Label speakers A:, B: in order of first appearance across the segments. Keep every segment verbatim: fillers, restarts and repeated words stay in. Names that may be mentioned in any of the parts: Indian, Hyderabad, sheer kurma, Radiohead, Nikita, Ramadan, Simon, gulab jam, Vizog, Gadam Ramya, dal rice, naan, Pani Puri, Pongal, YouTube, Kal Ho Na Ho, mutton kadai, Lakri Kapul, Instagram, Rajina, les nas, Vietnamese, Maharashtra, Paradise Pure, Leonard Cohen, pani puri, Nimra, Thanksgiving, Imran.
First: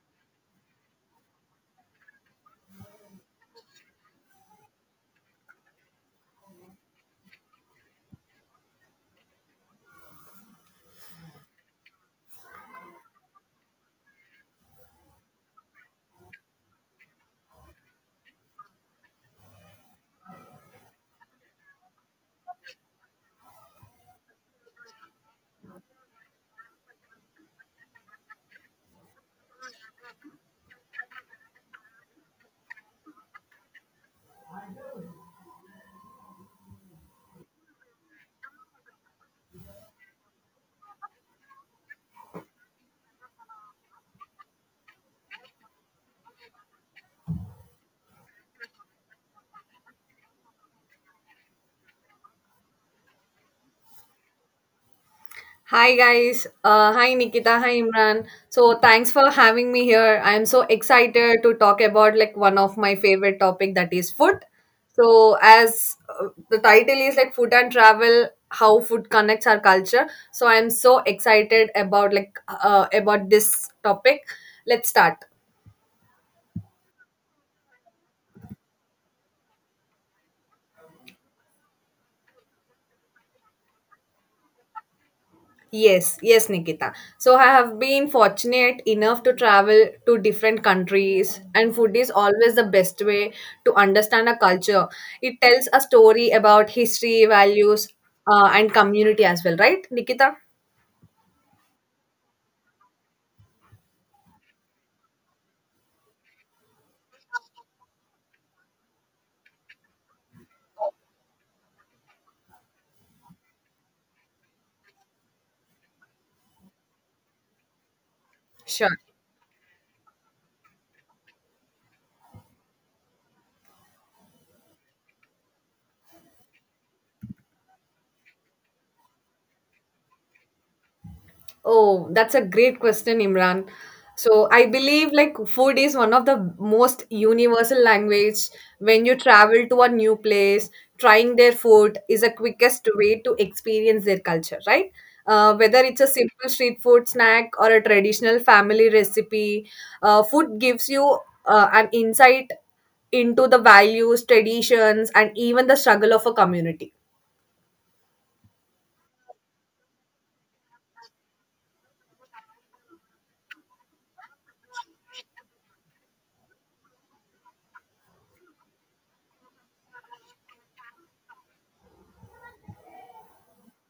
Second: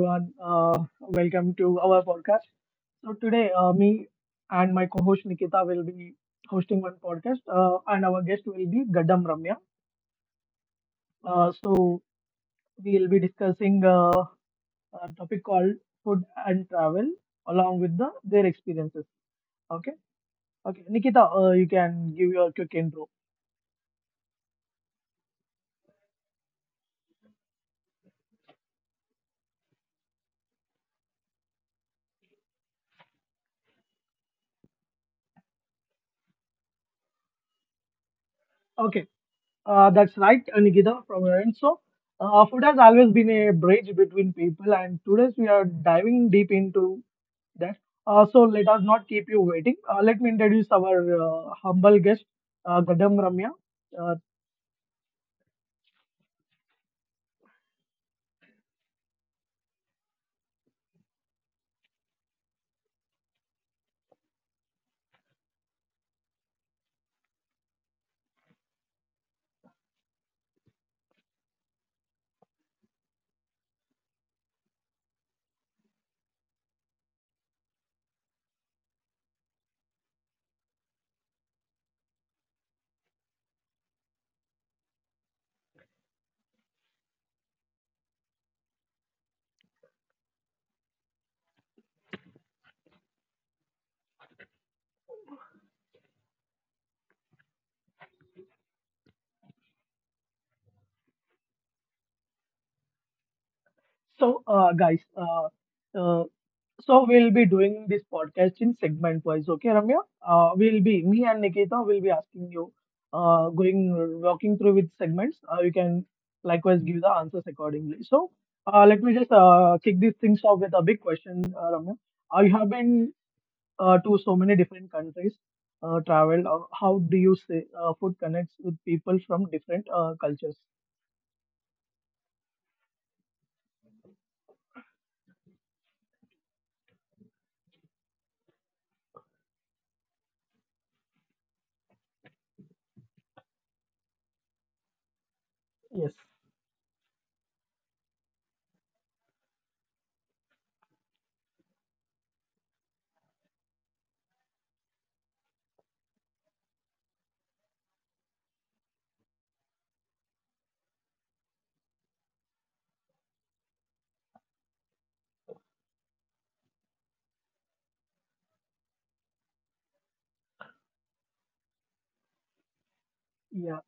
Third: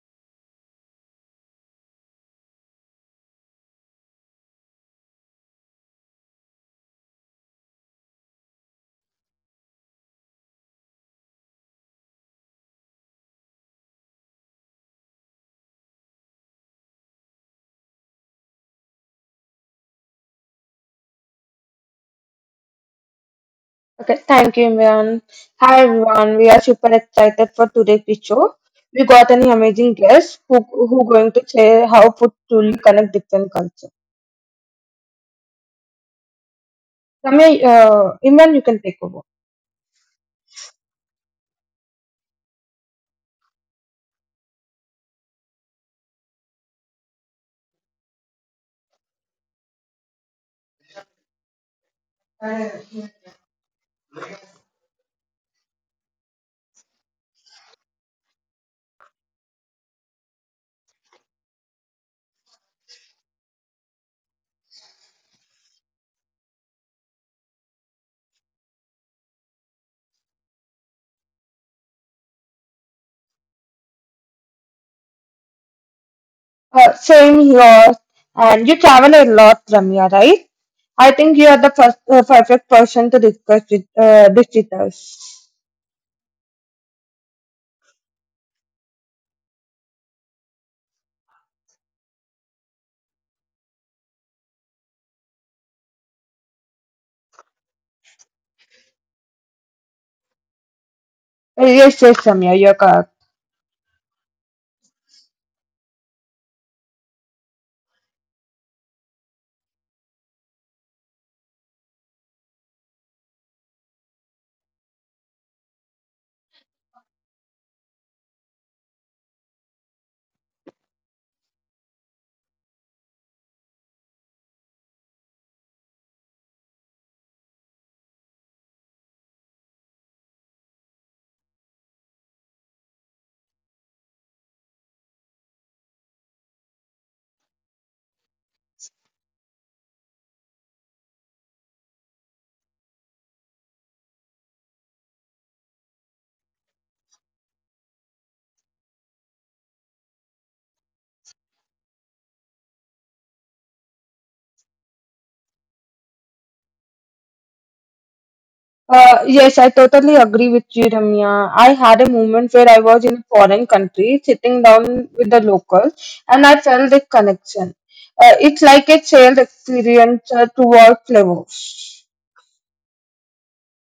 A: everyone. Uh, welcome to our podcast. So, today, uh, me and my co host Nikita will be hosting one podcast, uh, and our guest will be Gadam Ramya. Uh, so, we will be discussing uh, a topic called food and travel along with the their experiences. Okay. Okay. Nikita, uh, you can give your quick intro.
B: Okay, thank you, Imran. Hi, everyone. We are super excited for today's show. We got an amazing guest who who going to share how food truly connect different culture. Ramya, uh, Imran, you can take
A: Okay.
B: over.
A: Uh, that's right, uh, Nikita, from your end. So, uh, food has always been a bridge between people, and today we are diving deep into that. Uh, so let us not keep you waiting. Uh, let me introduce our uh, humble guest, uh, Gadam Ramya. Uh,
C: Hi guys, uh, hi Nikita, hi Imran. So thanks for having me here. I'm so excited to talk about like one of my favorite topic that is food. So as uh, the title is like food and travel, how food connects our culture. So I'm so excited about like uh, about this topic. Let's start.
B: Uh, same here. And you travel a lot, Ramya, right? I think you are the first, uh, perfect person to discuss with, uh, this with us.
C: Yes, yes, Nikita. So I have been fortunate enough to travel to different countries, and food is always the best way to understand a culture. It tells a story about history, values, uh, and community as well, right, Nikita?
B: Uh, Yes, yes, Ramya, you're
A: so, uh, guys, uh, uh, so we'll be doing this podcast in segment wise. Okay, Ramya? Uh, we'll be, me and Nikita will be asking you, uh, going, walking through with segments. Uh, you can likewise give the answers accordingly. So, uh,
C: Sure.
A: let me just uh, kick these things off with a big question, uh, Ramya. Uh, you have been uh, to so many different countries, uh, travel, uh, how do you say uh, food connects with people from different uh, cultures?
C: Oh, that's a great question, Imran. So I believe like food is one of the most universal language. When you travel to a new place, trying their food is the quickest way to experience their culture, right? Uh, whether it's a
A: Yes.
C: simple street food snack or a traditional family recipe, uh, food gives you uh, an insight into the values, traditions, and even the struggle of a community.
B: Uh, yes, I totally agree with you, Ramya. I had a moment where I was in a foreign country, sitting down with the locals, and I felt the connection. Uh, it's like a shared experience uh, toward flavors.
A: Yeah.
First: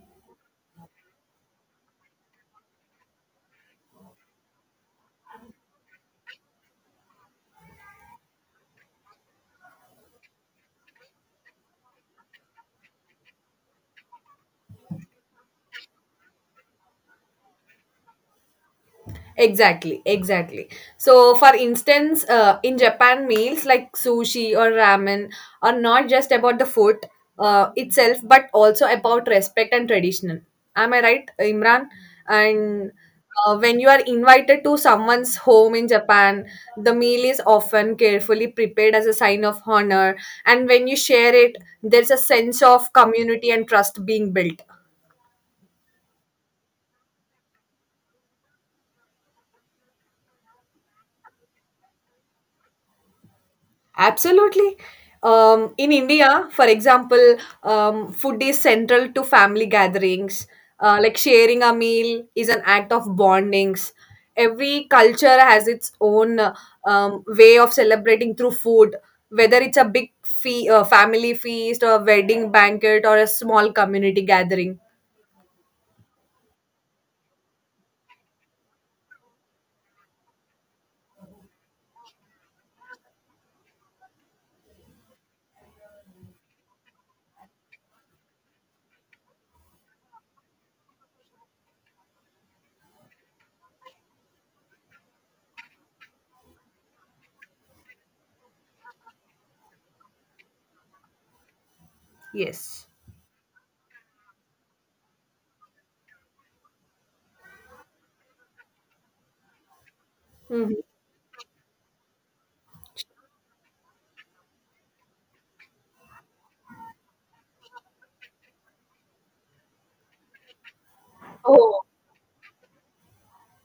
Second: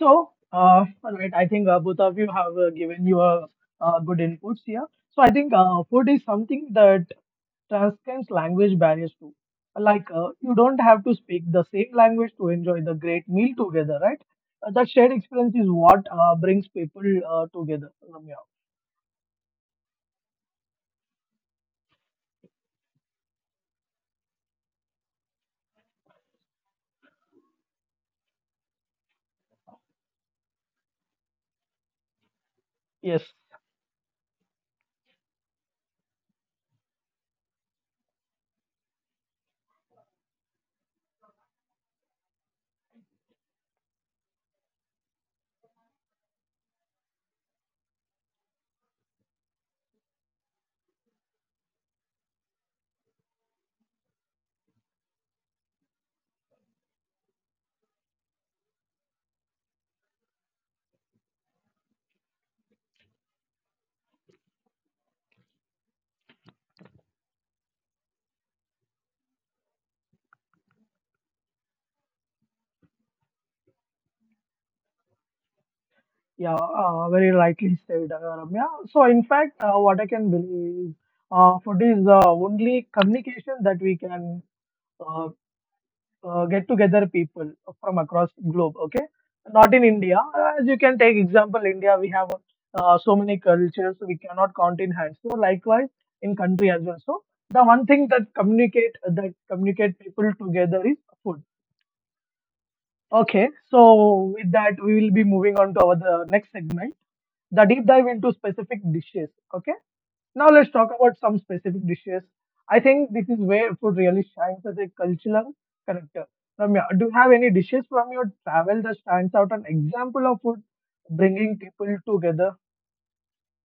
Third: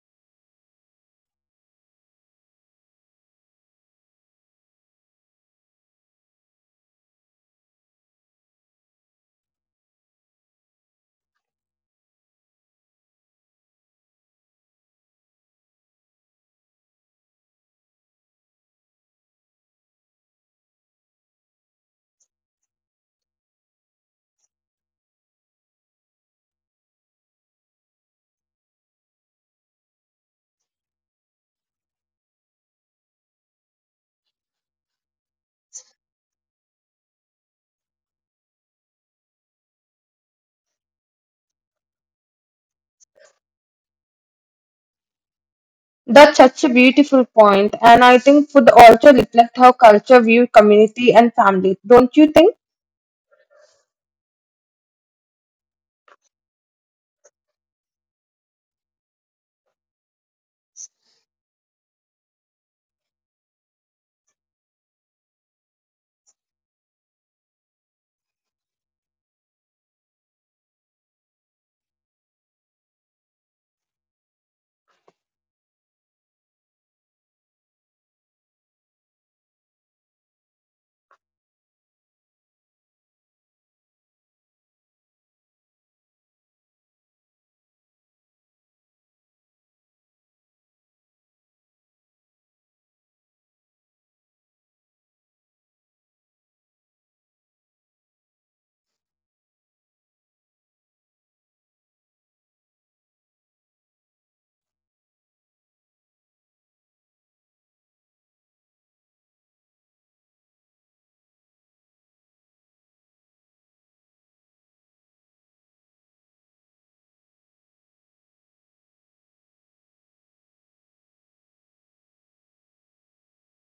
A: So, uh, all right, I think uh, both of you have uh, given you a, uh, good inputs here. So I think uh, food is something that transcends language barriers too. Like, uh, you don't have to speak the same language to enjoy the great meal together, right? uh, that shared experience is what uh, brings people uh, together, Ramya.
C: Exactly, exactly. So, for instance, uh, in Japan, meals like sushi or ramen are not just about the food uh, itself, but also about respect and tradition. Am I right, Imran? And
A: Yes.
C: uh, when you are invited to someone's home in Japan, the meal is often carefully prepared as a sign of honor. And when you share it, there's a sense of community and trust being built.
B: That's such a beautiful point, and I think food also reflect how culture view community and family. Don't you think?
C: Absolutely. Um, in India, for example, um, food is central to family gatherings. Uh, like sharing a meal is an act of bondings. Every culture has its own uh, um, way of celebrating through food, whether it's a big fe- uh, family feast, or a wedding banquet, or a small community gathering.
A: Yeah, uh, very rightly said, uh, Ramya. So, in fact, uh, what I can believe is uh, food is the only communication that we can uh, uh, get together people from across globe. Okay, not in India. As you can take example, India we have uh, so many cultures we cannot count in hands. So, likewise in country as well. So, the one thing that communicate that communicate people together is food.
C: Yes.
A: Okay, so with that we will be moving on to our the next segment, the deep dive into specific dishes. Okay, now let's
C: Mhm.
A: talk about some specific dishes. I think this is where food really shines as a cultural connector. Ramya, do you have any dishes from your travel that stands out? An example of food bringing
C: Oh,
A: people together.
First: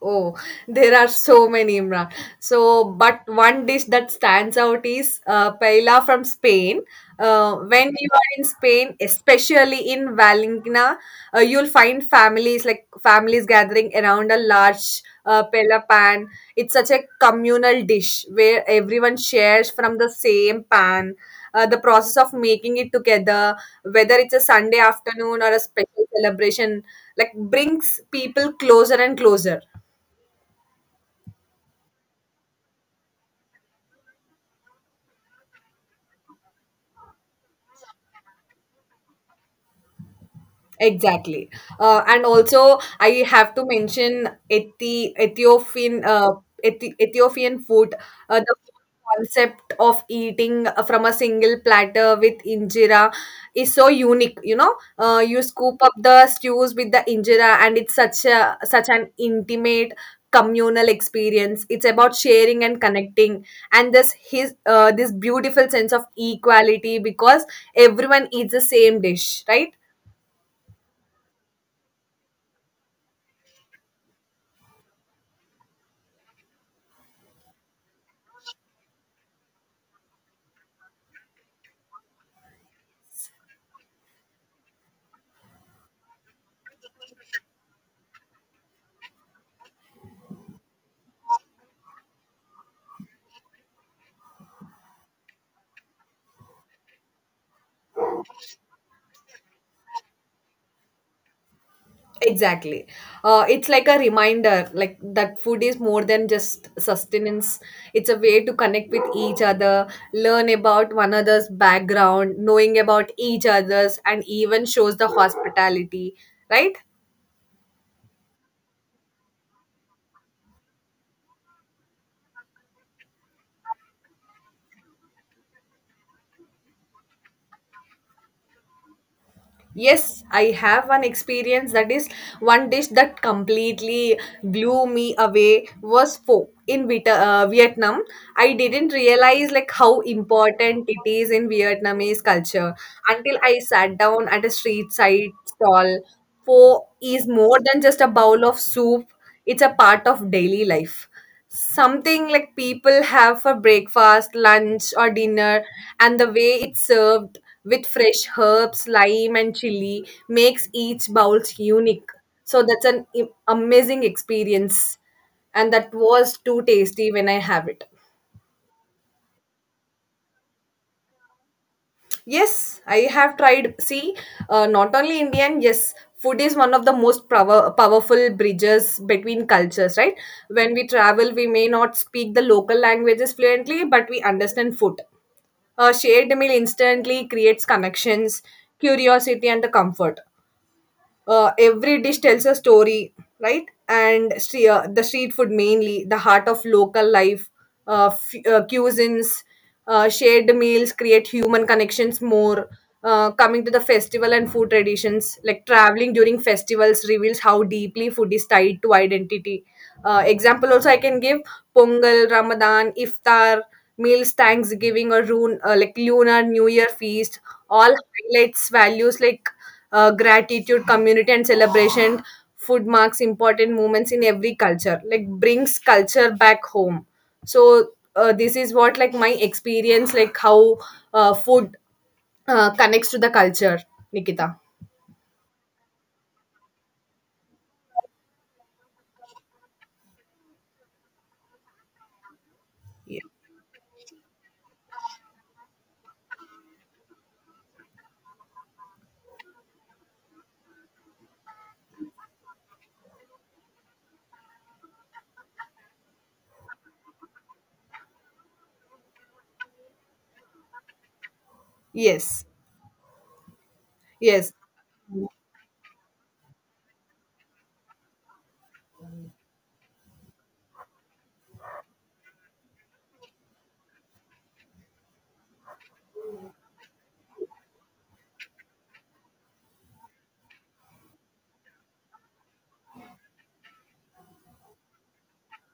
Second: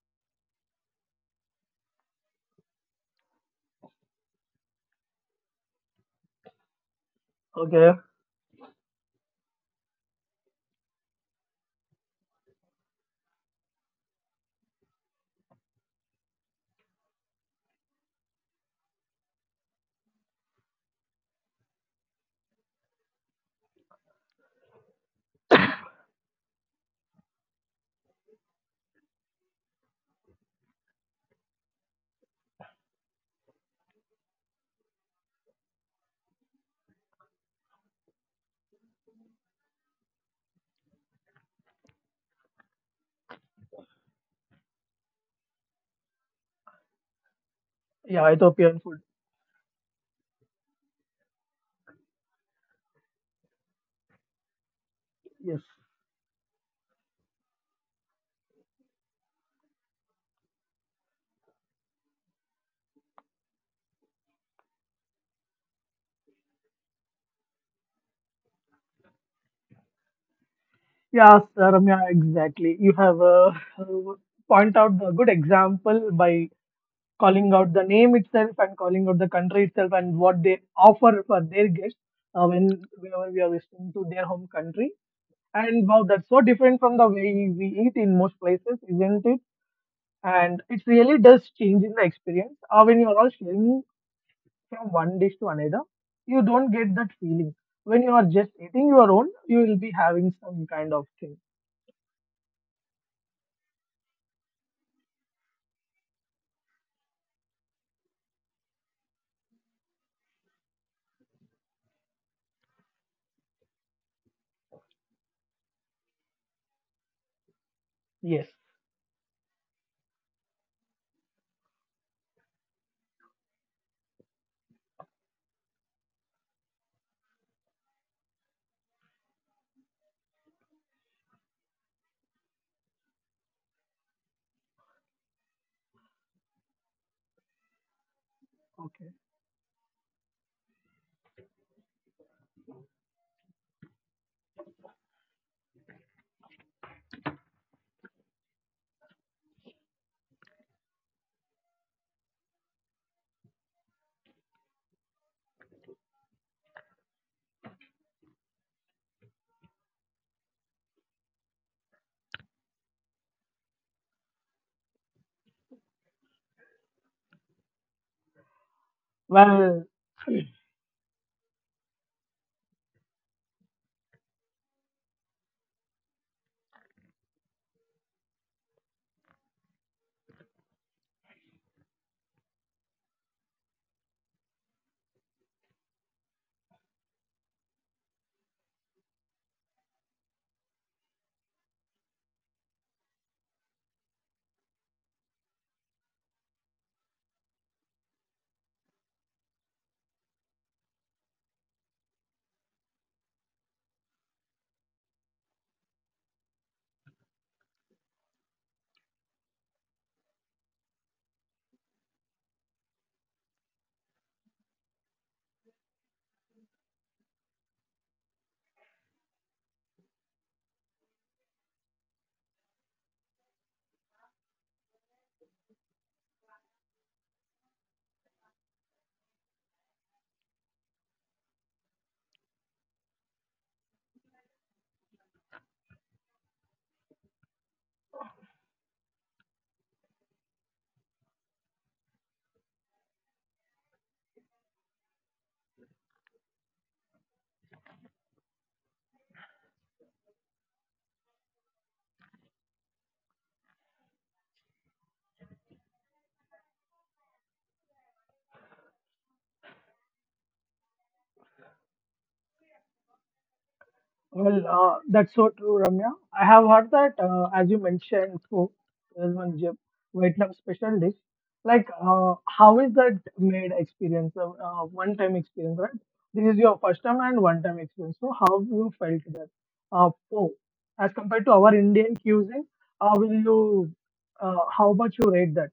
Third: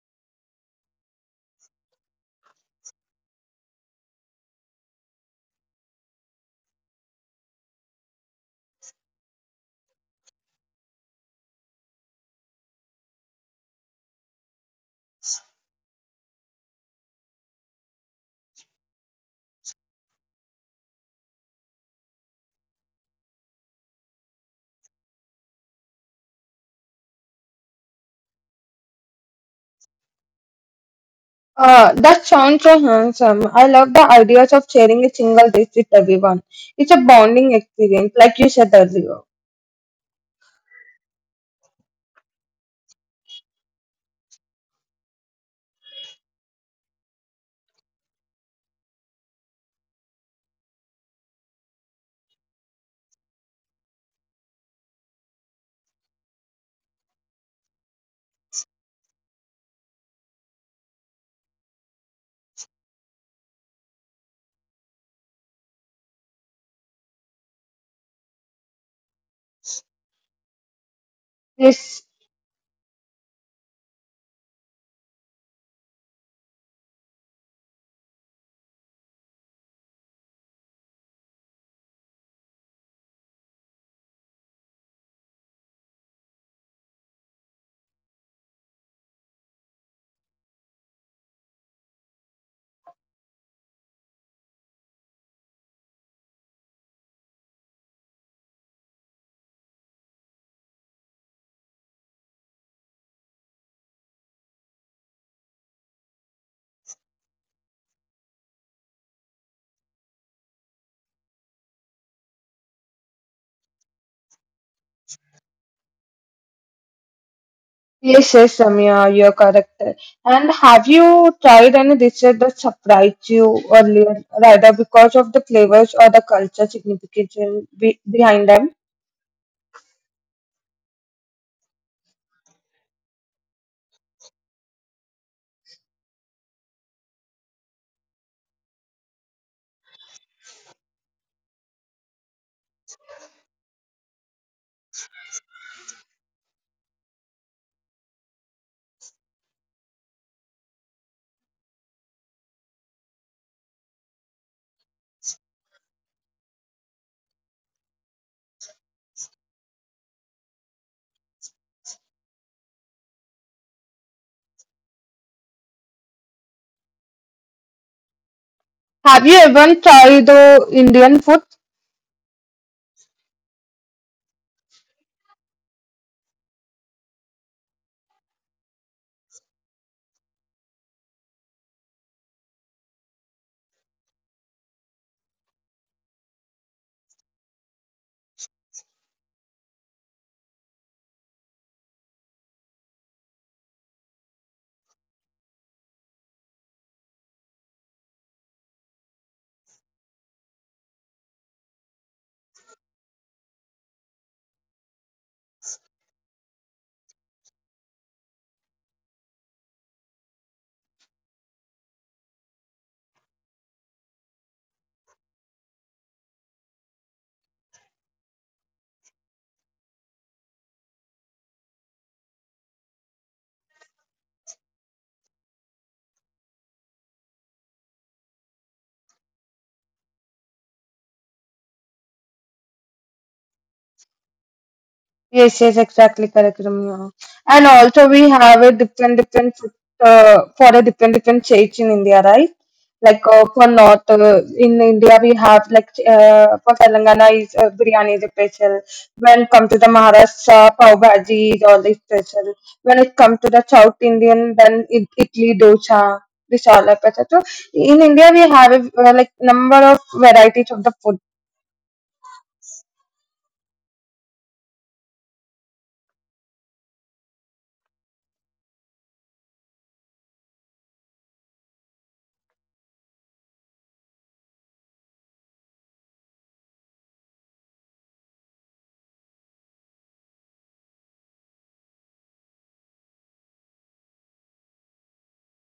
C: Oh, there are so many, Imran. So, but one dish that stands out is uh, paella from Spain. Uh, when
A: Okay,
C: you are in Spain, especially in Valencia, uh, you'll find families like families gathering around a large uh, paella pan. It's such a communal dish where everyone shares from the same pan. Uh, the process of making it together, whether it's a Sunday afternoon or a special celebration, like brings people closer and closer.
B: Uh, that sounds so handsome. I love the ideas of sharing a single dish with everyone. It's a bonding experience, like you said earlier.
C: Exactly. Uh, and also, I have to mention Ethi- Ethiopian uh, Ethi- Ethiopian food.
A: yeah,
C: Uh, the
A: Ethiopian food.
C: concept of eating from a single platter with injera is so unique. You know, uh, you
A: Yes.
C: scoop up the stews with the injera, and it's such a such an intimate communal experience. It's about sharing and connecting, and this his uh, this beautiful sense of equality because everyone eats the same dish, right?
A: Yeah,
B: Yes,
A: Ramya, exactly. You have uh, point out the good example by calling out the name itself and calling out the country itself and what they offer for their guests uh, when whenever we are visiting to their home country. And wow, that's so different from the way we eat in most places, isn't it? And it really does change in the experience. Uh, when you are all sharing from one dish to another, you don't get that feeling. When you are just eating your own, you will be having some kind of thing.
C: Exactly. Uh, it's like a reminder, like that food is more than just sustenance. It's a way to connect with each other, learn about one another's background, knowing about each other's, and even shows the hospitality, right?
B: yes, yes,
A: Yes.
B: Samya, you're correct. And have you tried any dishes that surprised you earlier, rather because of the flavors or the culture significance be behind them?
C: Yes, I have one experience that is one dish that completely blew me away was pho in Vita, uh, Vietnam. I didn't
A: Okay.
C: realize like how important it is in Vietnamese culture until I sat down at a street side stall. Pho is more than just a bowl of soup; it's a part of daily life, something like people have for breakfast, lunch, or dinner, and the way it's served with fresh herbs, lime, and chili makes each bowl unique. So that's an i- amazing experience, and that was too tasty when I have it.
B: Have you even
A: Well,
B: tried the Indian food?
C: Yes, I have tried. See, uh, not only Indian, yes, food is one of the most power, powerful bridges between cultures, right? When we travel, we may not speak the local languages fluently, but we understand food. A shared meal instantly creates connections, curiosity, and the comfort. Uh, every dish tells a story, right? And stre- uh, the street food mainly, the heart of local life, uh, f- uh, cuisines, uh, shared meals create human connections more. Uh, coming to the festival and food traditions, like traveling during festivals reveals how deeply food is tied to identity. Uh, example also I can give Pongal, Ramadan, Iftar, meals, Thanksgiving or Rune, uh, like Lunar New Year feast, all highlights values like uh, gratitude, community, and celebration. Food marks important moments in every culture, like brings culture back home. So uh, this is what like my experience, like how uh, food uh, connects to the culture, Nikita.
B: Yes, yes, exactly correct, Ramya. And also we have a different different uh, for a different different states in India, right?
C: Yeah.
B: Like uh, for north uh, in India we have like uh, for Telangana is uh, biryani is special. When it comes to the Maharashtra, pav bhaji is always special. When it comes to the South Indian, then it, idli dosa. This all are special. So in India we have a, uh, like number of varieties of the food.
C: Yes, yes.
A: Well, uh, that's so true, Ramya. I have heard that, uh, as you mentioned, too, there's one Jap- Vietnam special dish. Like, uh, how is that made experience, uh, uh, one-time experience, right? This is your first time and one-time experience. So, how you felt that? Uh, oh, as compared to our Indian cuisine, how will you, uh, how much you rate that?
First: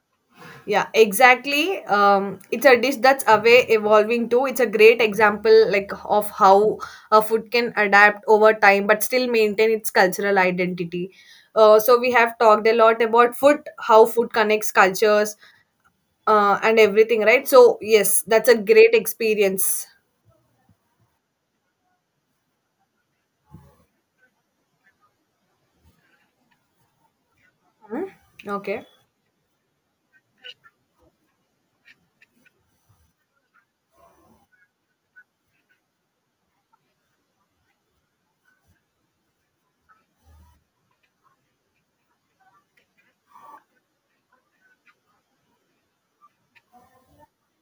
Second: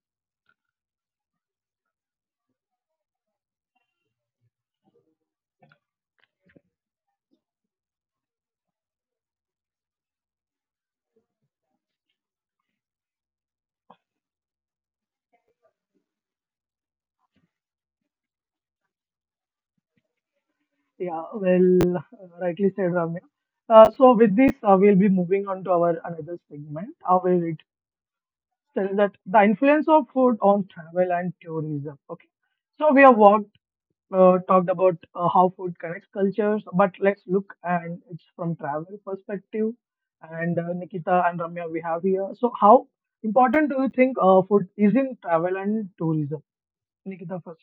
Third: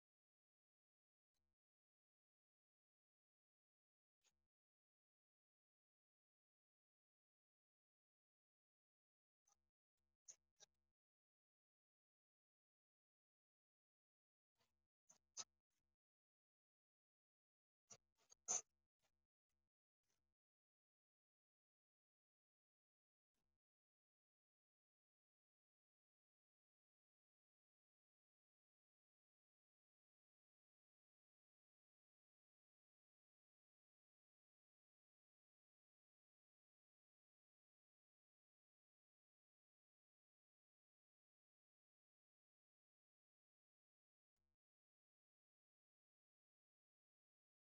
C: Yeah, exactly. Um, it's a dish that's away evolving too. It's a great example like of how a food can adapt over time but still maintain its cultural identity. Uh, so we have talked a lot about food, how food connects cultures, uh, and everything, right? So yes, that's a great experience.
A: Yeah, well, uh, rightly said, Ramya. Uh, so, with this, uh, we'll be moving on to our another segment. How will it
C: Okay.
A: tells that the influence of food on travel and tourism. Okay, so we have walked, uh, talked about uh, how food connects cultures, but let's look and it's from travel perspective. And uh, Nikita and Ramya, we have here. So, how important do you think uh, food is in travel and tourism? Nikita first.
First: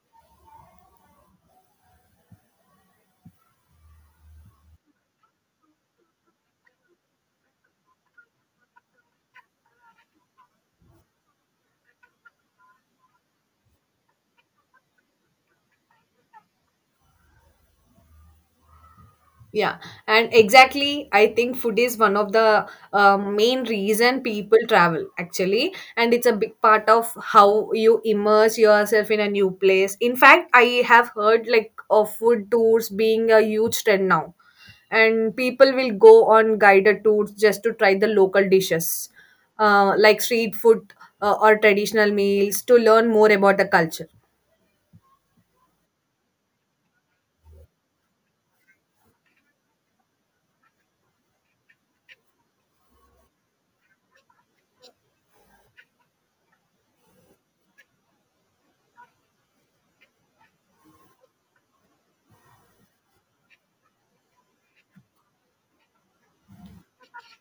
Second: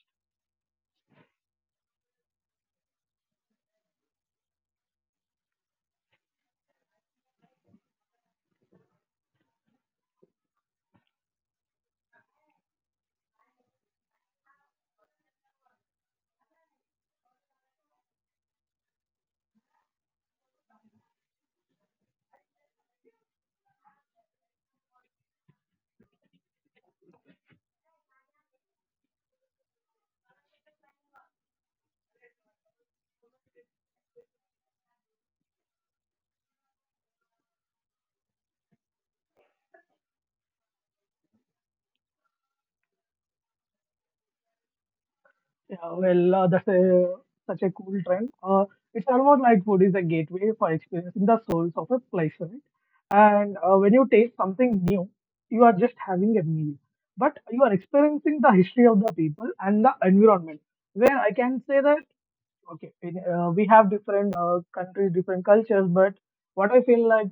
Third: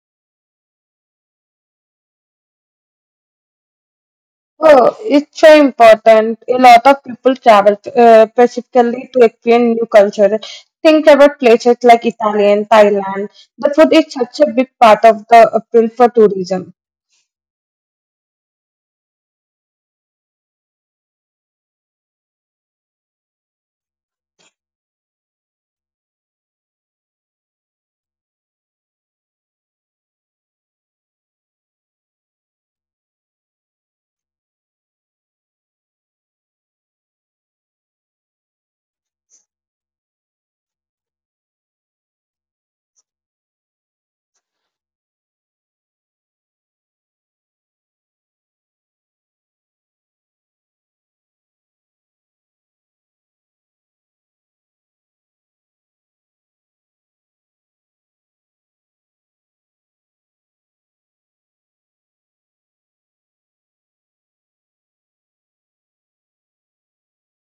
B: Oh, it's so important. A lot of people travel uh, specifically to experience new culture. Think about places like Italy and Thailand. The food is such a big part of the appeal for tourism.
C: Yeah, and exactly, I think food is one of the uh, main reason people travel actually, and it's a big part of how you immerse yourself in a new place. In fact, I have heard like of food tours being a huge trend now, and people will go on guided tours just to try the local dishes, uh, like street food uh, or traditional meals to learn more about the culture.
A: Yeah, well, uh, that's a, such a cool trend. Uh, it's almost like food is a gateway for experiencing the souls of a place, right? And uh, when you taste something new, you are just having a meal, but you are experiencing the history of the people and the environment. Where I can say that, okay, in, uh, we have different uh, countries, different cultures, but what I feel like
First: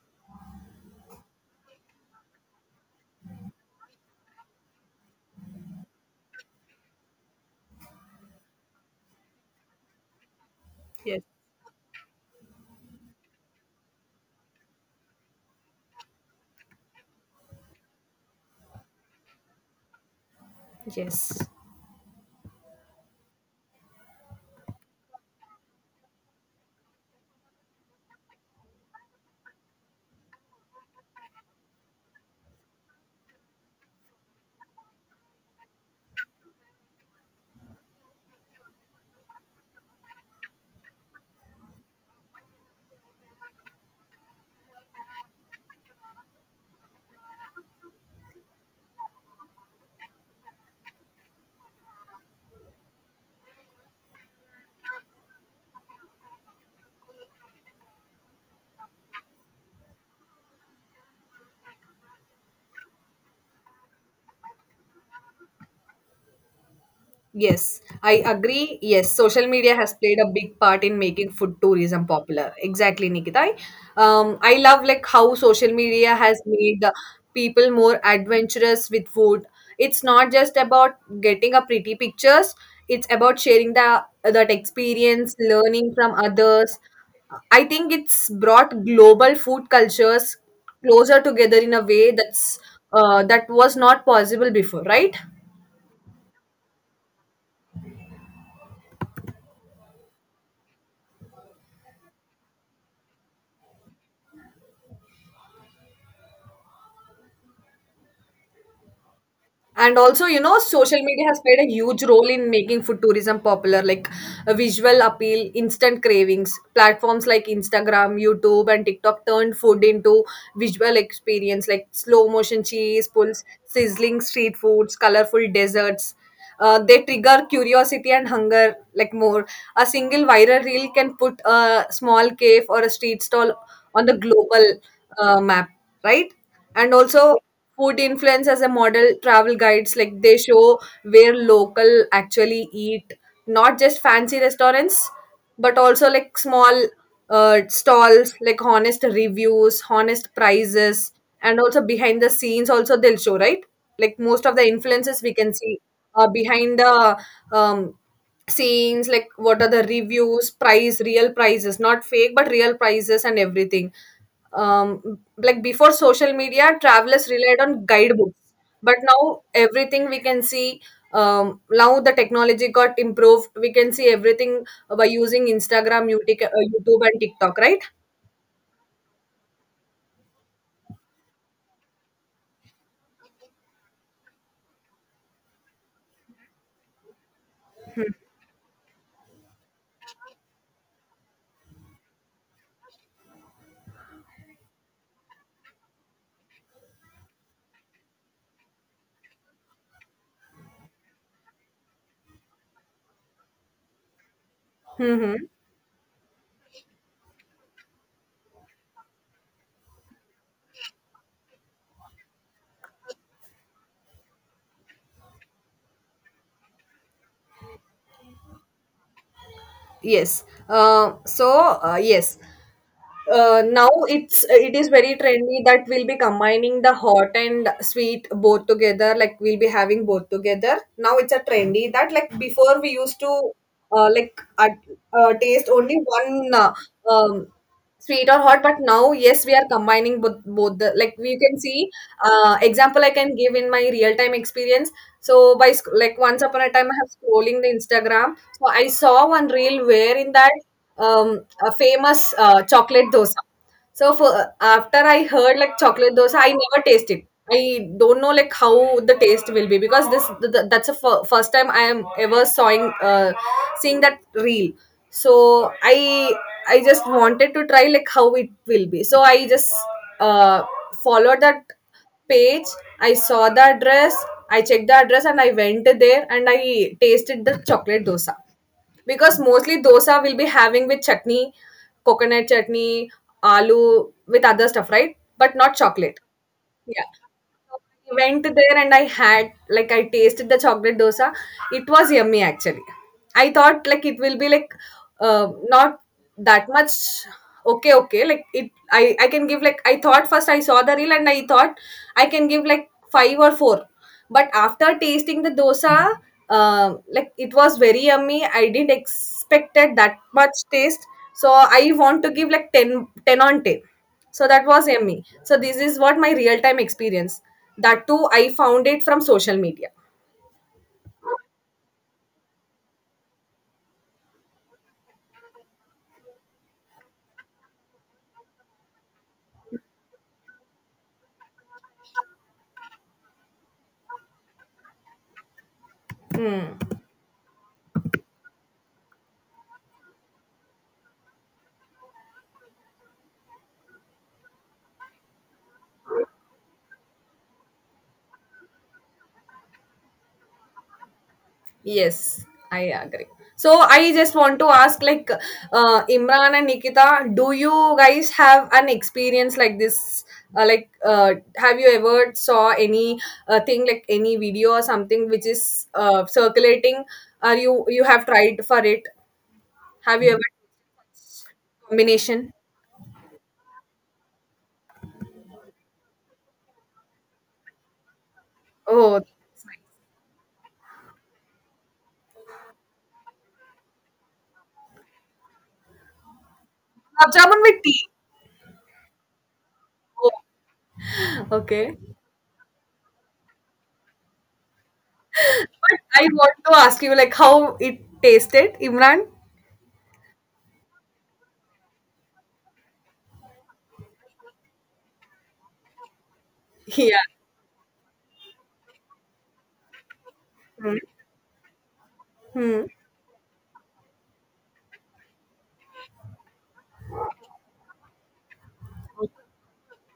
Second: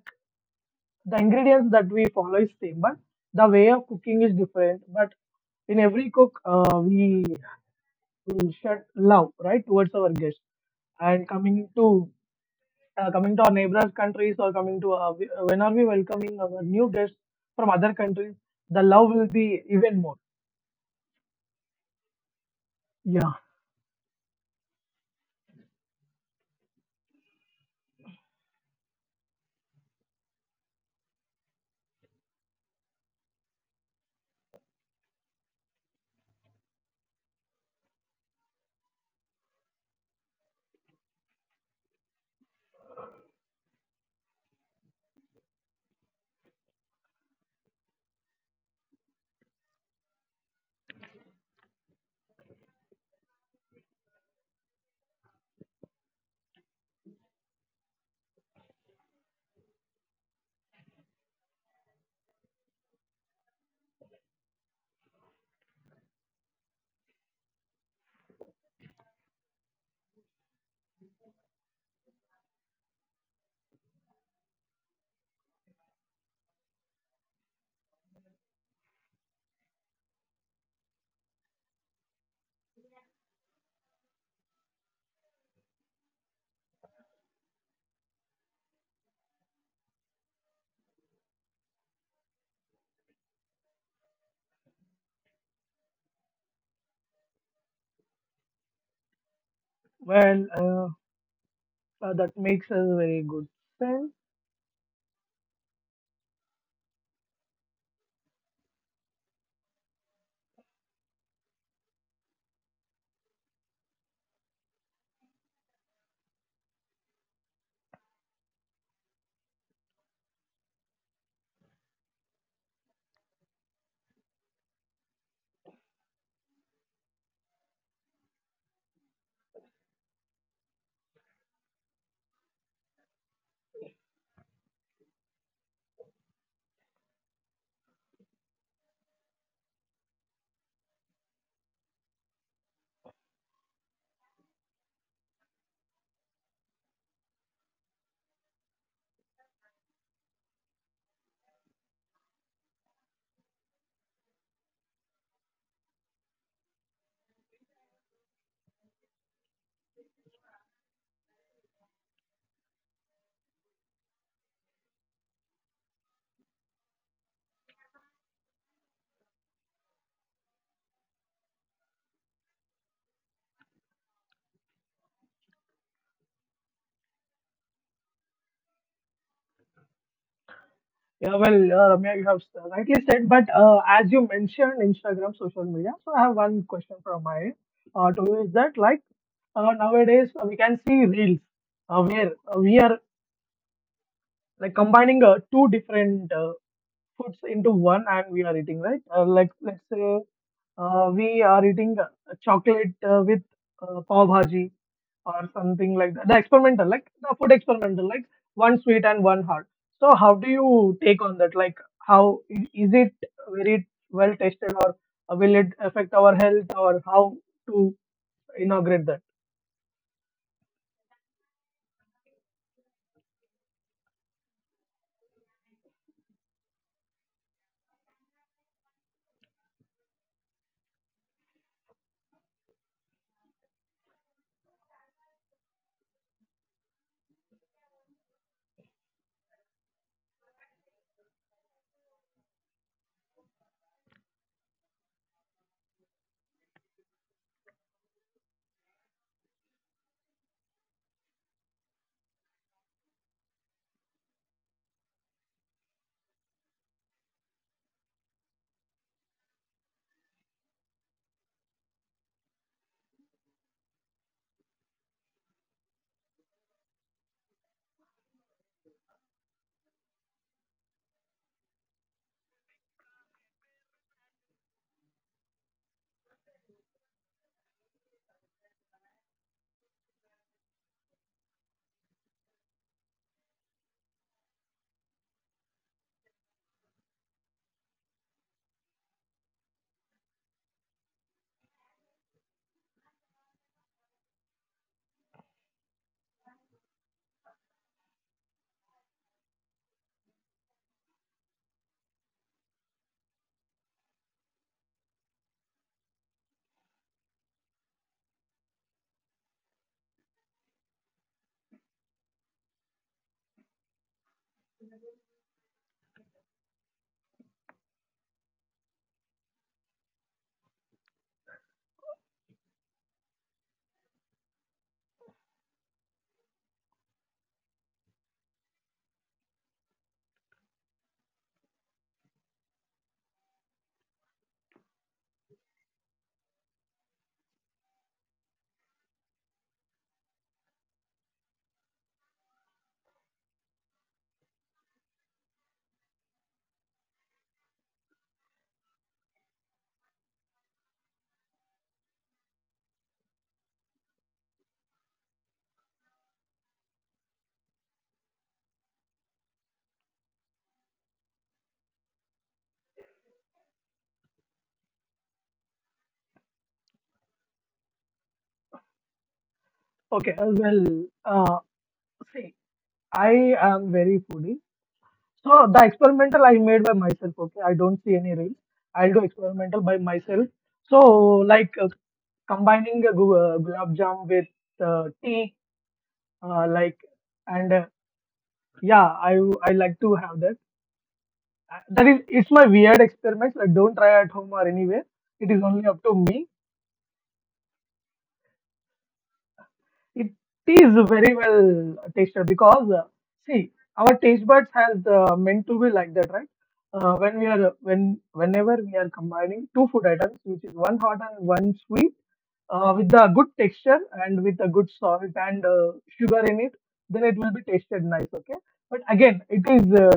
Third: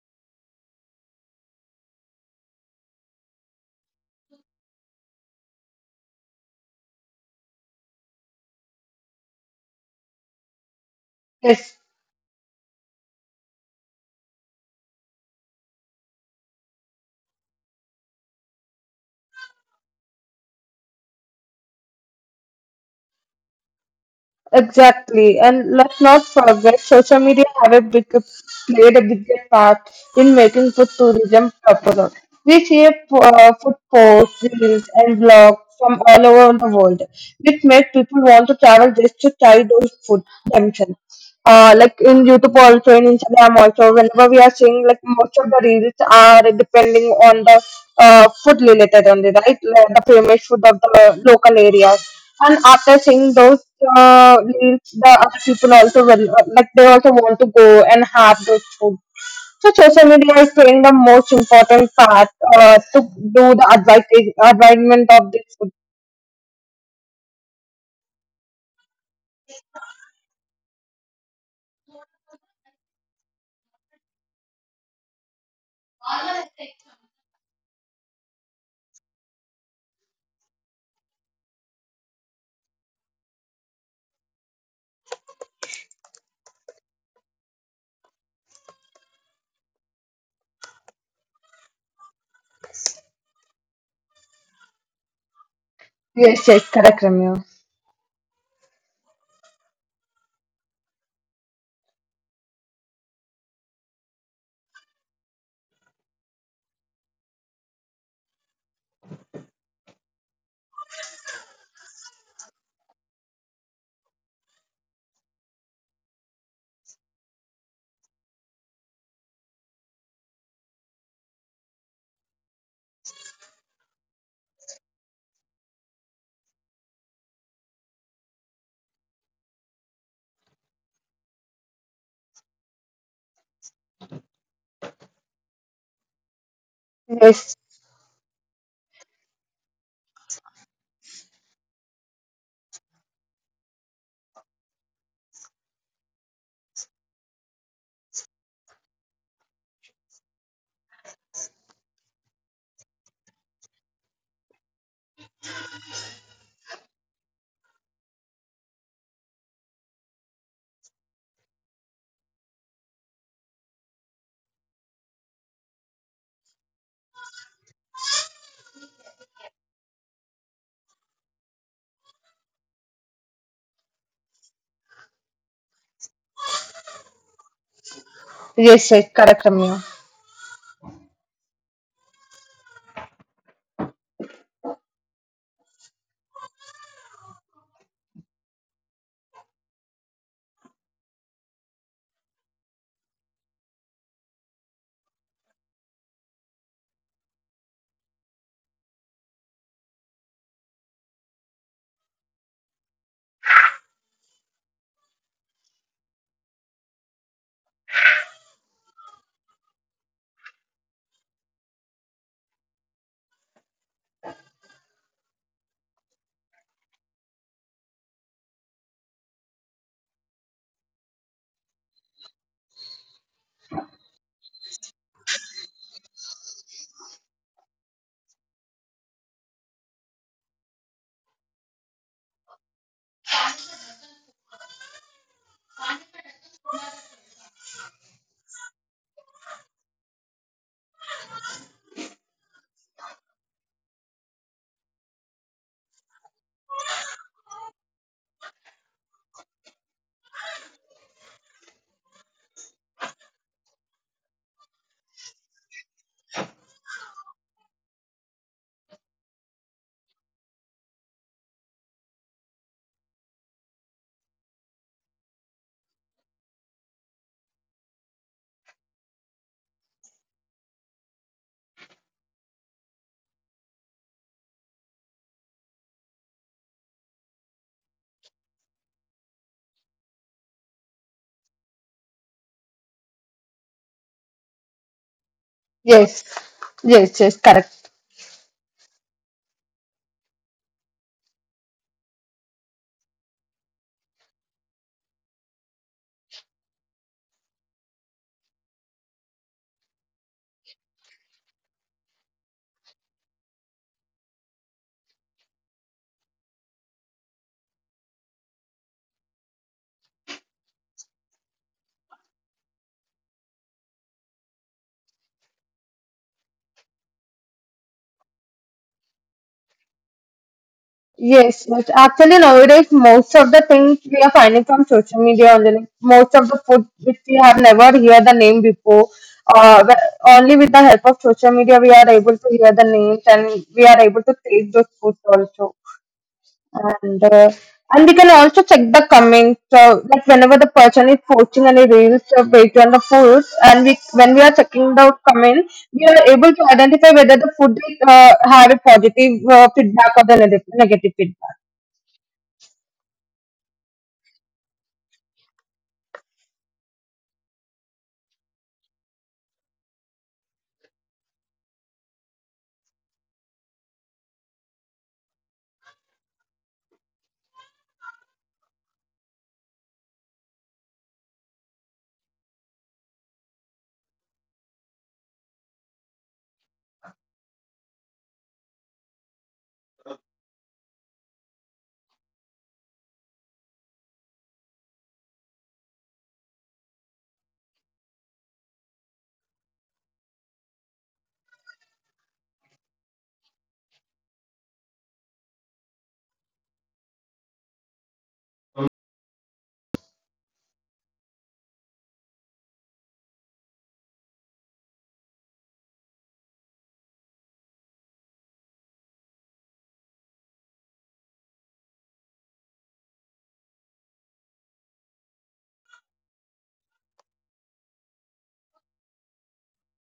A: the ingredients that we follow is same, but the way of cooking is different. But in every cook, uh, we we will shed love right towards our guests
C: Yes.
A: and coming
B: Yes,
A: to uh, coming to our neighbors countries or coming to uh, we- when are we welcoming our new guests from other countries, the love will be even more.
C: Yes.
A: Yeah.
B: exactly. And let's not forget, social media have a big played a big part in making food tourism popular. We see uh, food posts, reels, and blogs from all over the world, which make people want to travel just to try those food themselves. Uh, like in YouTube also, in Instagram also, whenever we are seeing like most of the reels are depending on the uh, food related only, right? Like the famous food of the local areas. And after seeing those uh, reels, the other people also will uh, like they also want to go and have those food. So social media is playing the most important part uh, to do the advertis- advertisement of this food.
C: Yes, I agree. Yes, social media has played a big part in making food tourism popular. Exactly, Nikita. I, um, I love like how social media has made uh, people more adventurous with food. It's not just about getting a pretty pictures. It's about sharing the that experience, learning from others. I think it's brought global food cultures closer together in a way that's uh, that was not possible before, right?
B: Yes, yes, correct, Ramya.
A: Well, uh, uh, that makes a very good sense.
C: And also, you know, social media has played a huge role in making food tourism popular, like a visual appeal, instant cravings. Platforms like Instagram, YouTube, and TikTok turned food into visual experience, like slow motion cheese pulls, sizzling street foods, colorful desserts. Uh, they trigger curiosity and hunger, like more. A single viral reel can put a small cave or a street stall on the global uh, map, right? And also,
B: Yes,
C: food influencers and model travel guides, like they show where local actually eat, not just fancy restaurants but also like small uh, stalls, like honest reviews, honest prices, and also behind the scenes also they'll show, right? Like most of the influences we can see uh, behind the um, scenes, like what are the reviews price real prices, not fake but real prices and everything. Um, like before social media travelers relied on guidebooks, but now everything we can see. Um, now the technology got improved, we can see everything by using Instagram, Utic- uh, YouTube and TikTok, right?
B: yes, yes, correct, Ramya.
A: Yeah, well, uh, Ramya, you have rightly said, but uh, as you mentioned Instagram, social media. So I have one question from my end, uh, to you is that like, uh, nowadays uh, we can see reels uh, where uh, we are like combining uh, two different uh, foods into one and we are eating, right? uh, like let's say uh, we are eating uh, chocolate uh, with uh, pav bhaji or
C: Mm-hmm.
A: something like that, the experimental, like the food experimental, like one sweet and one hard. So how do you take on that? Like, how, i- is it very well tasted, or uh, will it affect our health, or how to inaugurate that?
C: yes uh, so uh, yes, uh, now it's it is very trendy that we'll be combining the hot and sweet both together, like we'll be having both together. Now it's a trendy that, like before we used to uh, like uh, uh, taste only one uh, um, sweet or hot, but now yes we are combining both, both the, like we can see. Uh, example I can give in my real time experience. So by sc- like once upon a time I have scrolling the Instagram, so I saw one reel where in that um, a famous uh, chocolate dosa. So for uh, after I heard like chocolate dosa, I never taste it. I don't know like how the taste will be because this th- th- that's the f- first time I am ever sawing uh, seeing that reel. So I I just wanted to try like how it will be. So I just uh, followed that page. I saw the address. I checked the address and I went there and I tasted the chocolate dosa. Because mostly dosa will be having with chutney, coconut chutney, aloo with other stuff, right? But not chocolate.
B: Yes,
C: Yeah.
B: yes, yes, correct.
C: I went there and I had like I tasted the chocolate dosa. It was yummy actually. I thought like it will be like uh, not that much okay okay, like it I I can give, like I thought first I saw the reel and I thought I can give like five or four, but after tasting the dosa, um like it was very yummy. I didn't expected that much taste, so I want to give like ten, ten on ten. So that was yummy. So this is what my real time experience that too, I found it from social media.
B: Yes, yes. Actually, nowadays, most of the things we are finding from social media only. Like most of the food which we have never heard the name before. Uh, but only with the help of social media, we are able to hear the names and we are able to taste those foods also.
C: Hmm.
B: And uh, and we can also check the comments, so like whenever the person is posting any reels or based on the food, and we when we are checking the comment, we are able to identify whether the food uh, have a positive uh, feedback or the negative negative feedback.
C: Yes, I agree. So I just want to ask, like, uh, Imran and Nikita, do you guys have an experience like this? Uh, like, uh, have you ever saw any uh, thing like any video or something which is uh, circulating? Or you you have tried for it? Have you
A: Okay,
C: ever
A: uh, well, uh, see,
C: combination?
A: I am very foodie. So the experimental I made by myself. Okay, I don't see any reels. I'll do
C: Oh,
A: experimental by myself. So, like, uh, combining a gu- uh, gulab jam with uh, tea, uh, like,
C: gulab jamun
A: and uh,
C: with tea.
A: yeah, I I like to have
C: Oh,
A: that. Uh,
C: okay.
A: That is it's my weird experiments. Like, don't try at home or anywhere. It is only
C: But
A: up to
C: I
A: me.
C: want to ask you, like, how it tasted, Imran?
A: It is very well tasted because, uh, see, our taste buds has uh, meant to be like that, right? Uh,
C: Yeah.
A: when we are when whenever we are combining two food items, which is
C: Hmm.
A: one hot and one sweet,
C: Hmm.
A: uh, with a good texture and with a good salt and uh, sugar in it, then it will be tasted nice. Okay, but again, it is, uh,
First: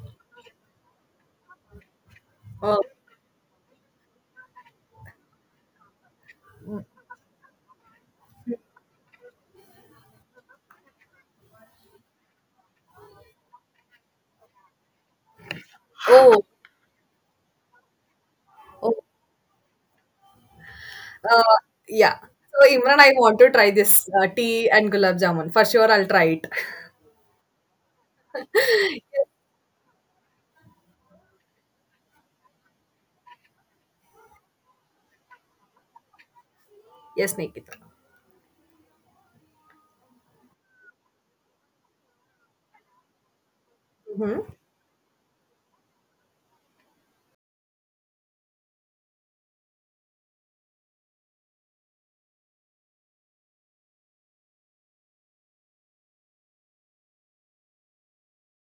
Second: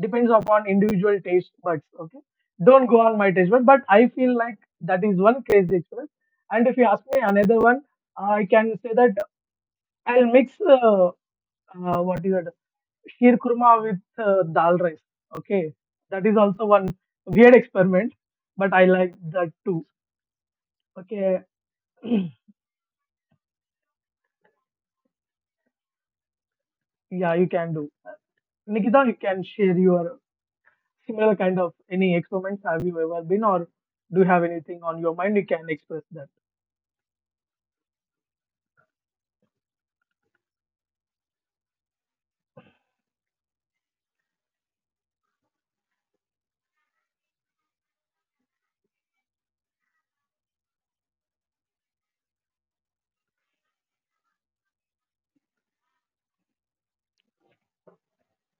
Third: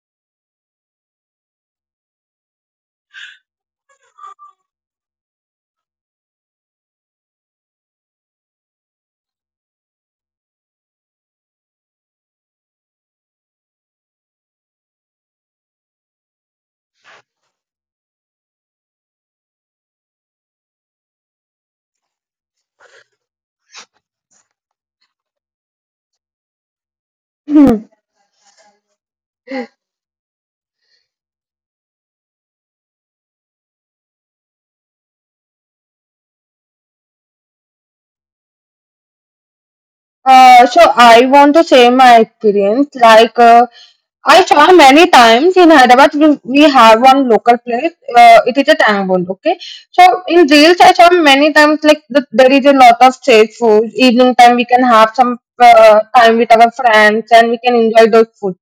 A: depends upon individual taste buds. Okay,
C: Oh.
A: don't go on my taste bud, but I feel like that is one crazy express. And if you ask me another one, I can say that I'll mix uh, uh, what you, sheer kurma with uh, dal rice. Okay, that is
C: Oh.
A: also one weird experiment, but I
C: Oh.
A: like that too.
C: Uh,
A: Okay,
C: yeah. So Imran, I want to try this uh, tea and gulab jamun. For sure, I'll try it.
A: yeah, you can do. Nikita, you can share your similar kind of any experiments. Have you ever been, or do you have anything on your mind? You can express that.
C: Yes, Nikita.
B: Uh, so I want to say my experience. Like uh,
C: Hmm.
B: I saw many times in Hyderabad, we, we have one local place. Uh, it is a tangon. Okay, so in reels I saw many times like the, there is a lot of street food. Evening time we can have some uh, time with our friends and we can enjoy those food.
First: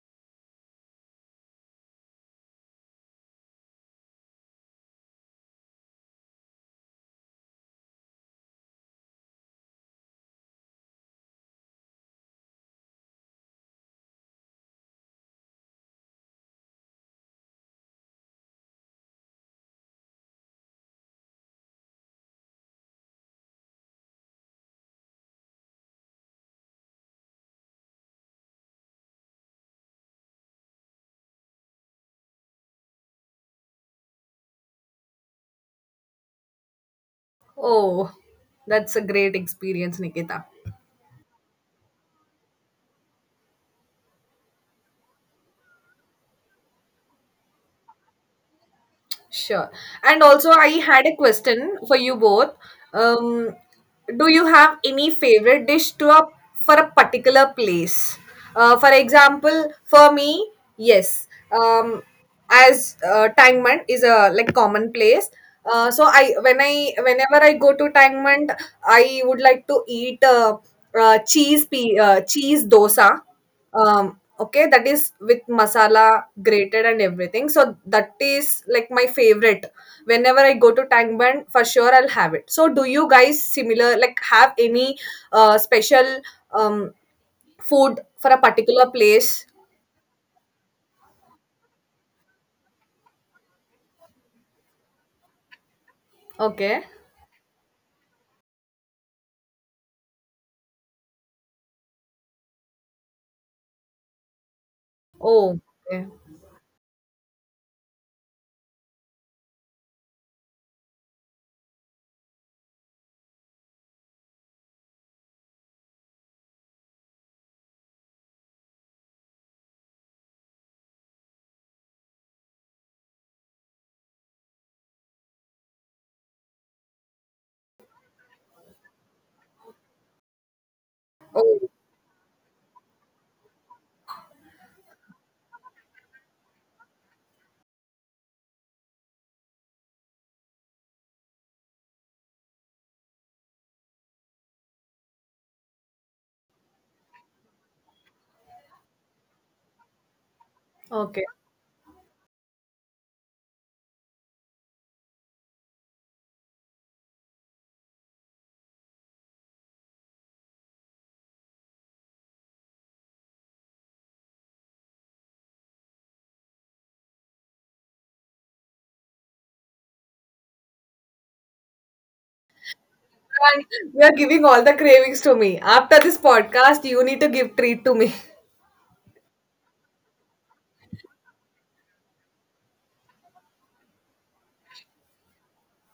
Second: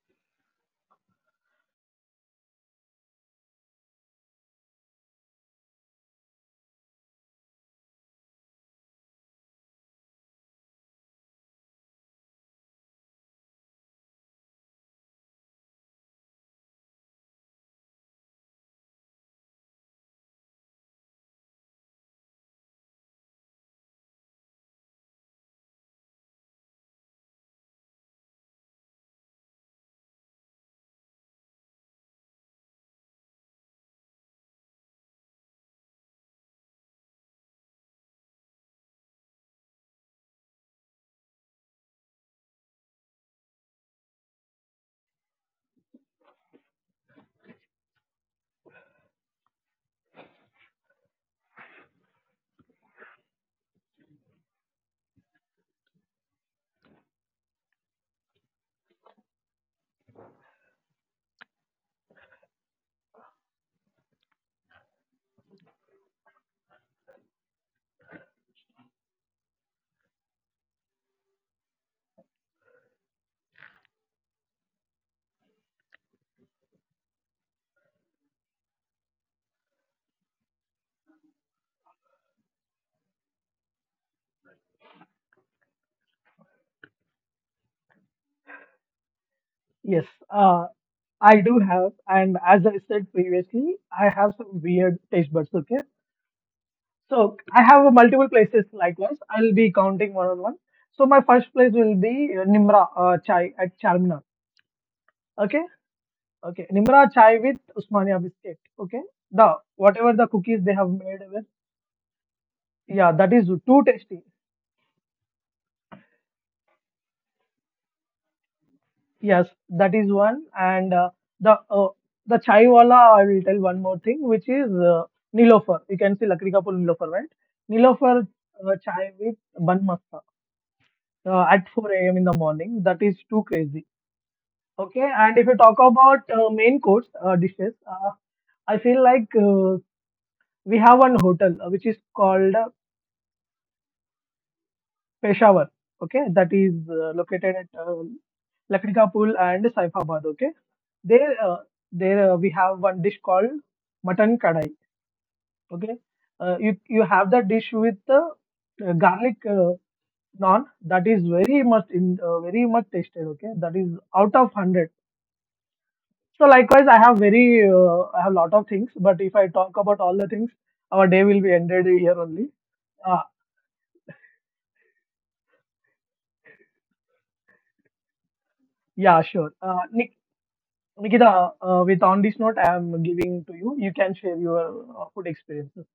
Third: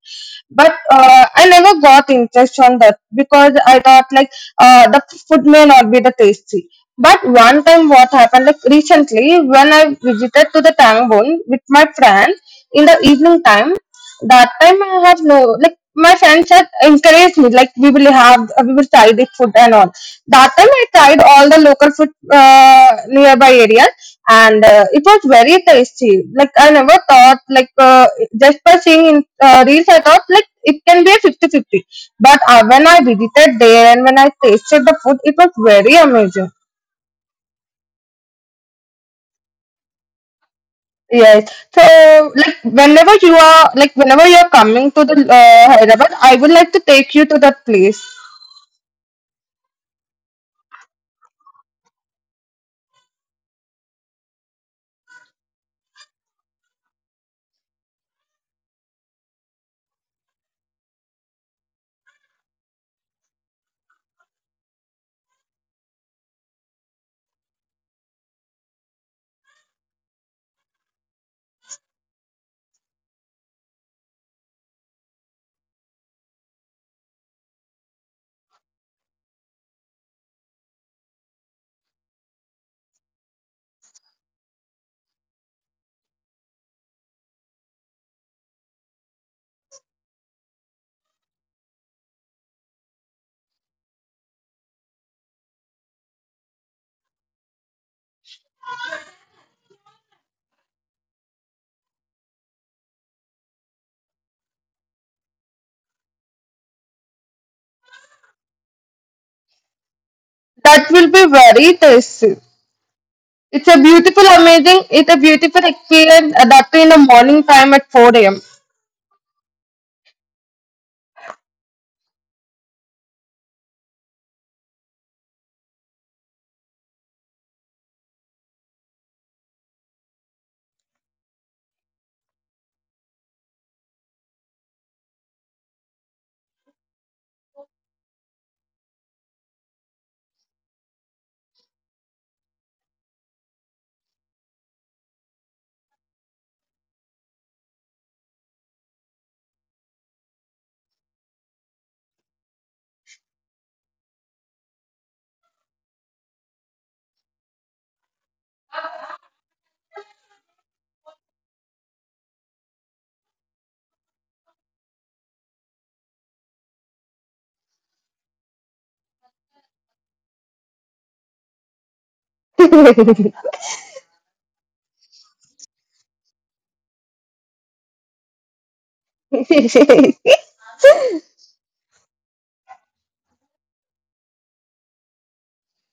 B: But uh, I never got interest on that because I thought like uh, the food may not be the tasty, but one time what happened, like recently, when I visited to the Tangbun with my friends in the evening time, that time I have no, like my friends had encouraged me, like we will have, we will try this food and all. That time I tried all the local food uh, nearby area, and uh, it was very tasty. Like I never thought, like uh, just by seeing in uh, reels, I thought like it can be a 50 fifty. But uh, when I visited there and when I tasted the food, it was very amazing.
C: Oh, that's a great experience, Nikita.
B: Yes. So, like, whenever you are, like, whenever you are coming to the uh, Hyderabad, I would like to take you to that place.
C: Sure. And also, I had a question for you both. Um, do you have any favorite dish to a for a particular place? Uh, for example, for me, yes. Um, as uh, Tangmand is a like common place. Uh, so I when I whenever I go to Tangmand, I would like to eat uh, uh, cheese pe- uh, cheese dosa. Um, Okay, that is with masala grated and everything. So that is like my favorite. Whenever I go to Tang Band, for sure I'll have it. So do you guys similar like have any uh, special um, food for a particular place?
A: Yes, uh, I do have, and as I said previously, I have some weird taste buds. Okay,
C: Okay.
A: so I have a multiple places likewise. I'll be counting one on one. So my first place will be uh, Nimra uh, Chai at Charminar.
C: Oh,
A: Okay,
C: okay.
A: okay. Nimra Chai with Usmania biscuit. Okay, the whatever the cookies they have
B: That will
A: made
B: be
A: with.
B: very tasty.
A: Yeah, that is
B: It's a
A: too tasty.
B: beautiful, amazing. It's a beautiful experience. uh, That too in the morning time at four a m
A: Yes, that is one. And uh, the uh, the chai wala, I will tell one more thing, which is uh, Nilofer. You can see Lakri Kapul Nilofer, right? Nilofer uh, chai with bun masta uh,
C: Oh,
A: at four a m in the morning. That is too crazy. Okay, and if you talk about uh, main course uh, dishes, uh, I feel like uh, we have one hotel uh, which is called uh, Peshawar. Okay, that is uh, located at uh, Lakatkapul and Saifabad. Okay,
C: okay.
A: there, uh, there uh, we have one dish called mutton kadai. Okay, uh, you you have that dish with uh, uh, garlic uh, naan, that is very much in uh, very much tasted. Okay, that is out of hundred. So likewise, I have very uh, I have lot of things, but if I talk about all the things, our day will be ended here only. Uh,
C: And you are giving all the cravings to me. After this podcast, you need to give treat to me.
A: yeah, sure. Uh, Nik- Nikita, uh, with on this note, I am giving to you. You can share your uh, food experiences.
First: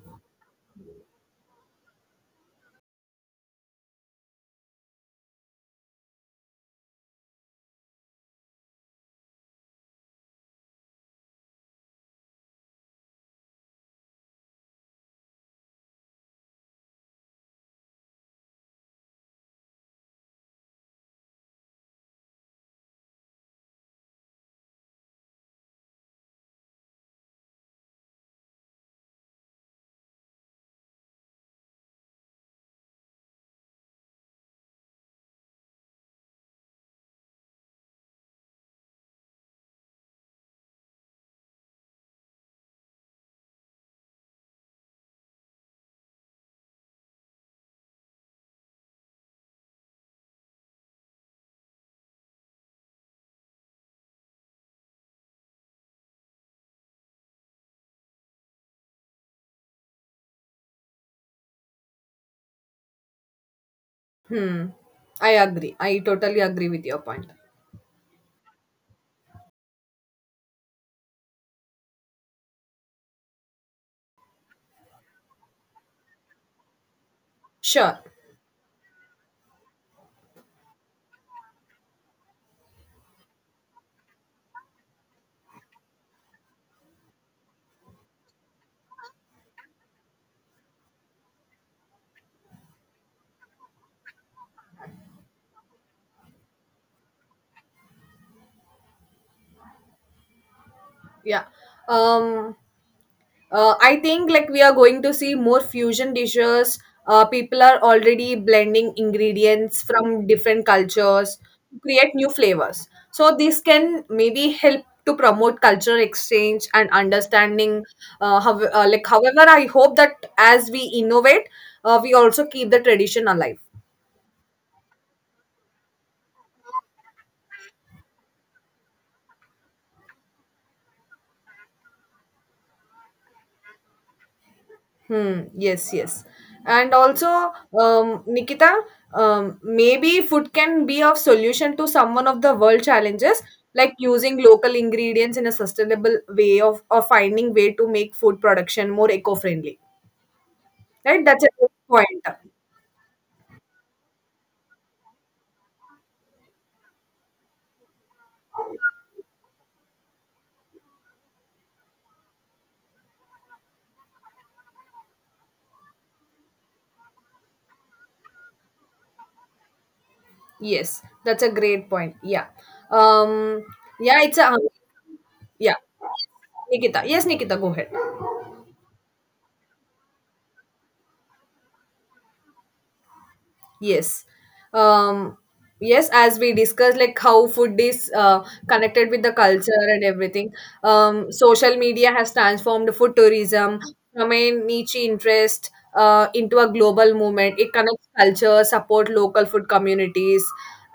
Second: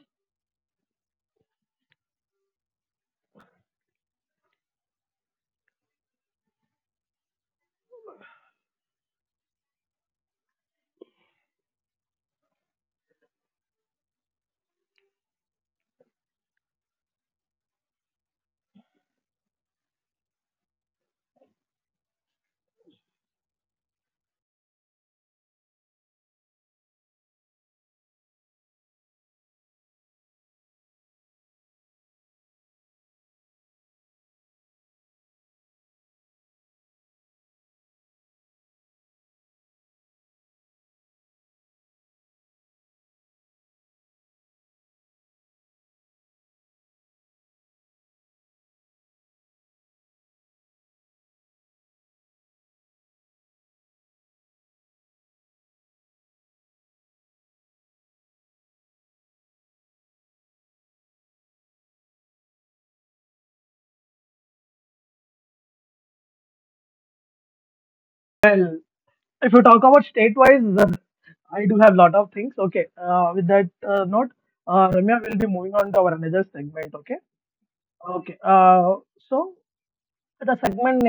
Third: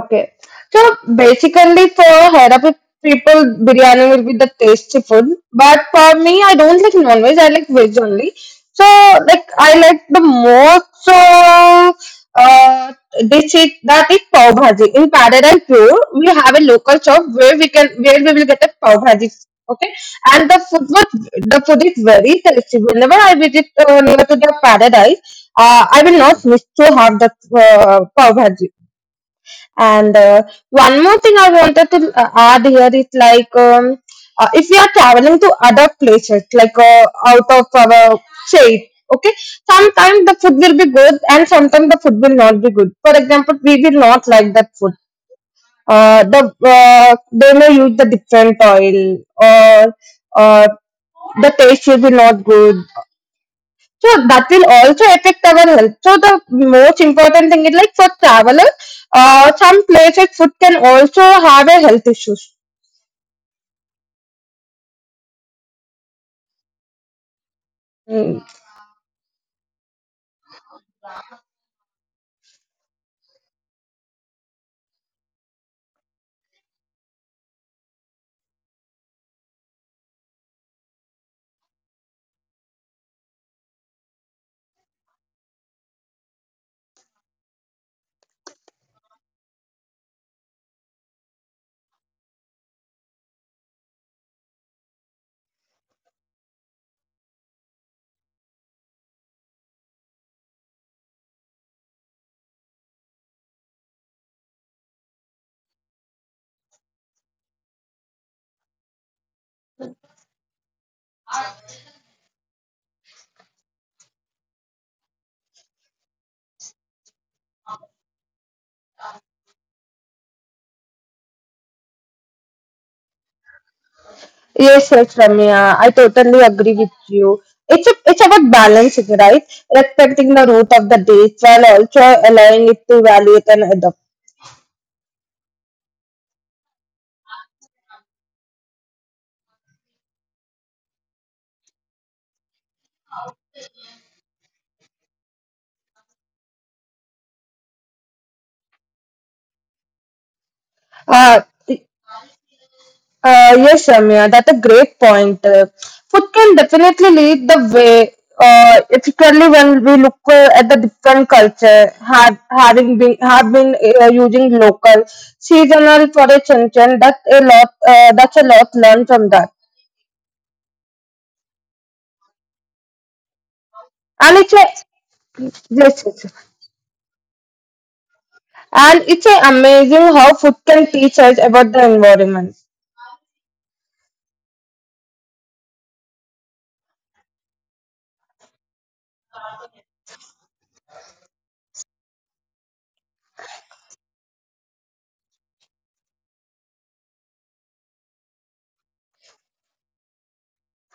B: Okay. So basically for Hyderabad people, biryani will be the tasty food. But for me, I don't like non-veg, I like veg only. So like I like the most uh, uh, dish is, that is pav bhaji. In Paradise Pure, we have a local shop where we can where we will get a pav bhaji. Okay, and the food was the food is very tasty. Whenever I visit uh, near to the paradise, uh, I will not miss to have the uh, pav bhaji. And uh, one more thing I wanted to uh, add here is like um, uh, if we are traveling to other places, like uh, out of our state, okay, sometimes the food will be good and sometimes the food will not be good. For example, we will not like that food. Uh, the uh, they may use the different oil or uh, the taste will be not good, so that will also affect our health. So the most important thing is like for travelers, uh, some places food can also have a health issues.
C: Hmm. I agree. I totally agree with your point.
B: Mm.
A: Well, if you talk about state-wise, uh, I do have lot of things. Okay. Uh, with that uh, note, uh, Ramya will be moving on to our another segment. Okay.
C: Sure.
A: Okay. Uh, so the segment
C: Yeah. Um uh, i think like we are going to see more fusion dishes. Uh, people are already blending ingredients from different cultures to create new flavors, so this can maybe help to promote cultural exchange and understanding. Uh, how, uh, like however, I hope that as we innovate, uh, we also keep the tradition alive.
B: Yes, yes, Ramya. I totally agree with you. It's a, it's about balancing, right? Respecting the root of the date while also allowing it to evaluate and adopt.
C: Hmm. Yes, yes. And also, um, Nikita, um, maybe food can be of solution to some one of the world challenges, like using local ingredients in a sustainable way of or finding way to make food production more eco-friendly. Right?
B: Uh,
C: That's a good point.
B: Uh, yes, Samya, that's a great point. Uh, food can definitely lead the way, uh, particularly when we look uh, at the different culture, have, having been have been uh, using local seasonal for a change. That's a lot. Uh, that's a lot learned from that,
C: Yes, that's a great point. Yeah. Um, yeah,
B: and
C: it's
B: it's a
C: a
B: yes,
C: yeah.
B: yes, yes,
C: Nikita. Yes, Nikita, go ahead.
B: and it's a amazing how food can teach us about the environment.
C: Yes. Um, yes, as we discussed, like how food is uh, connected with the culture and everything. Um, social media has transformed food tourism from a niche interest uh, into a global movement. It connects culture, support local food communities,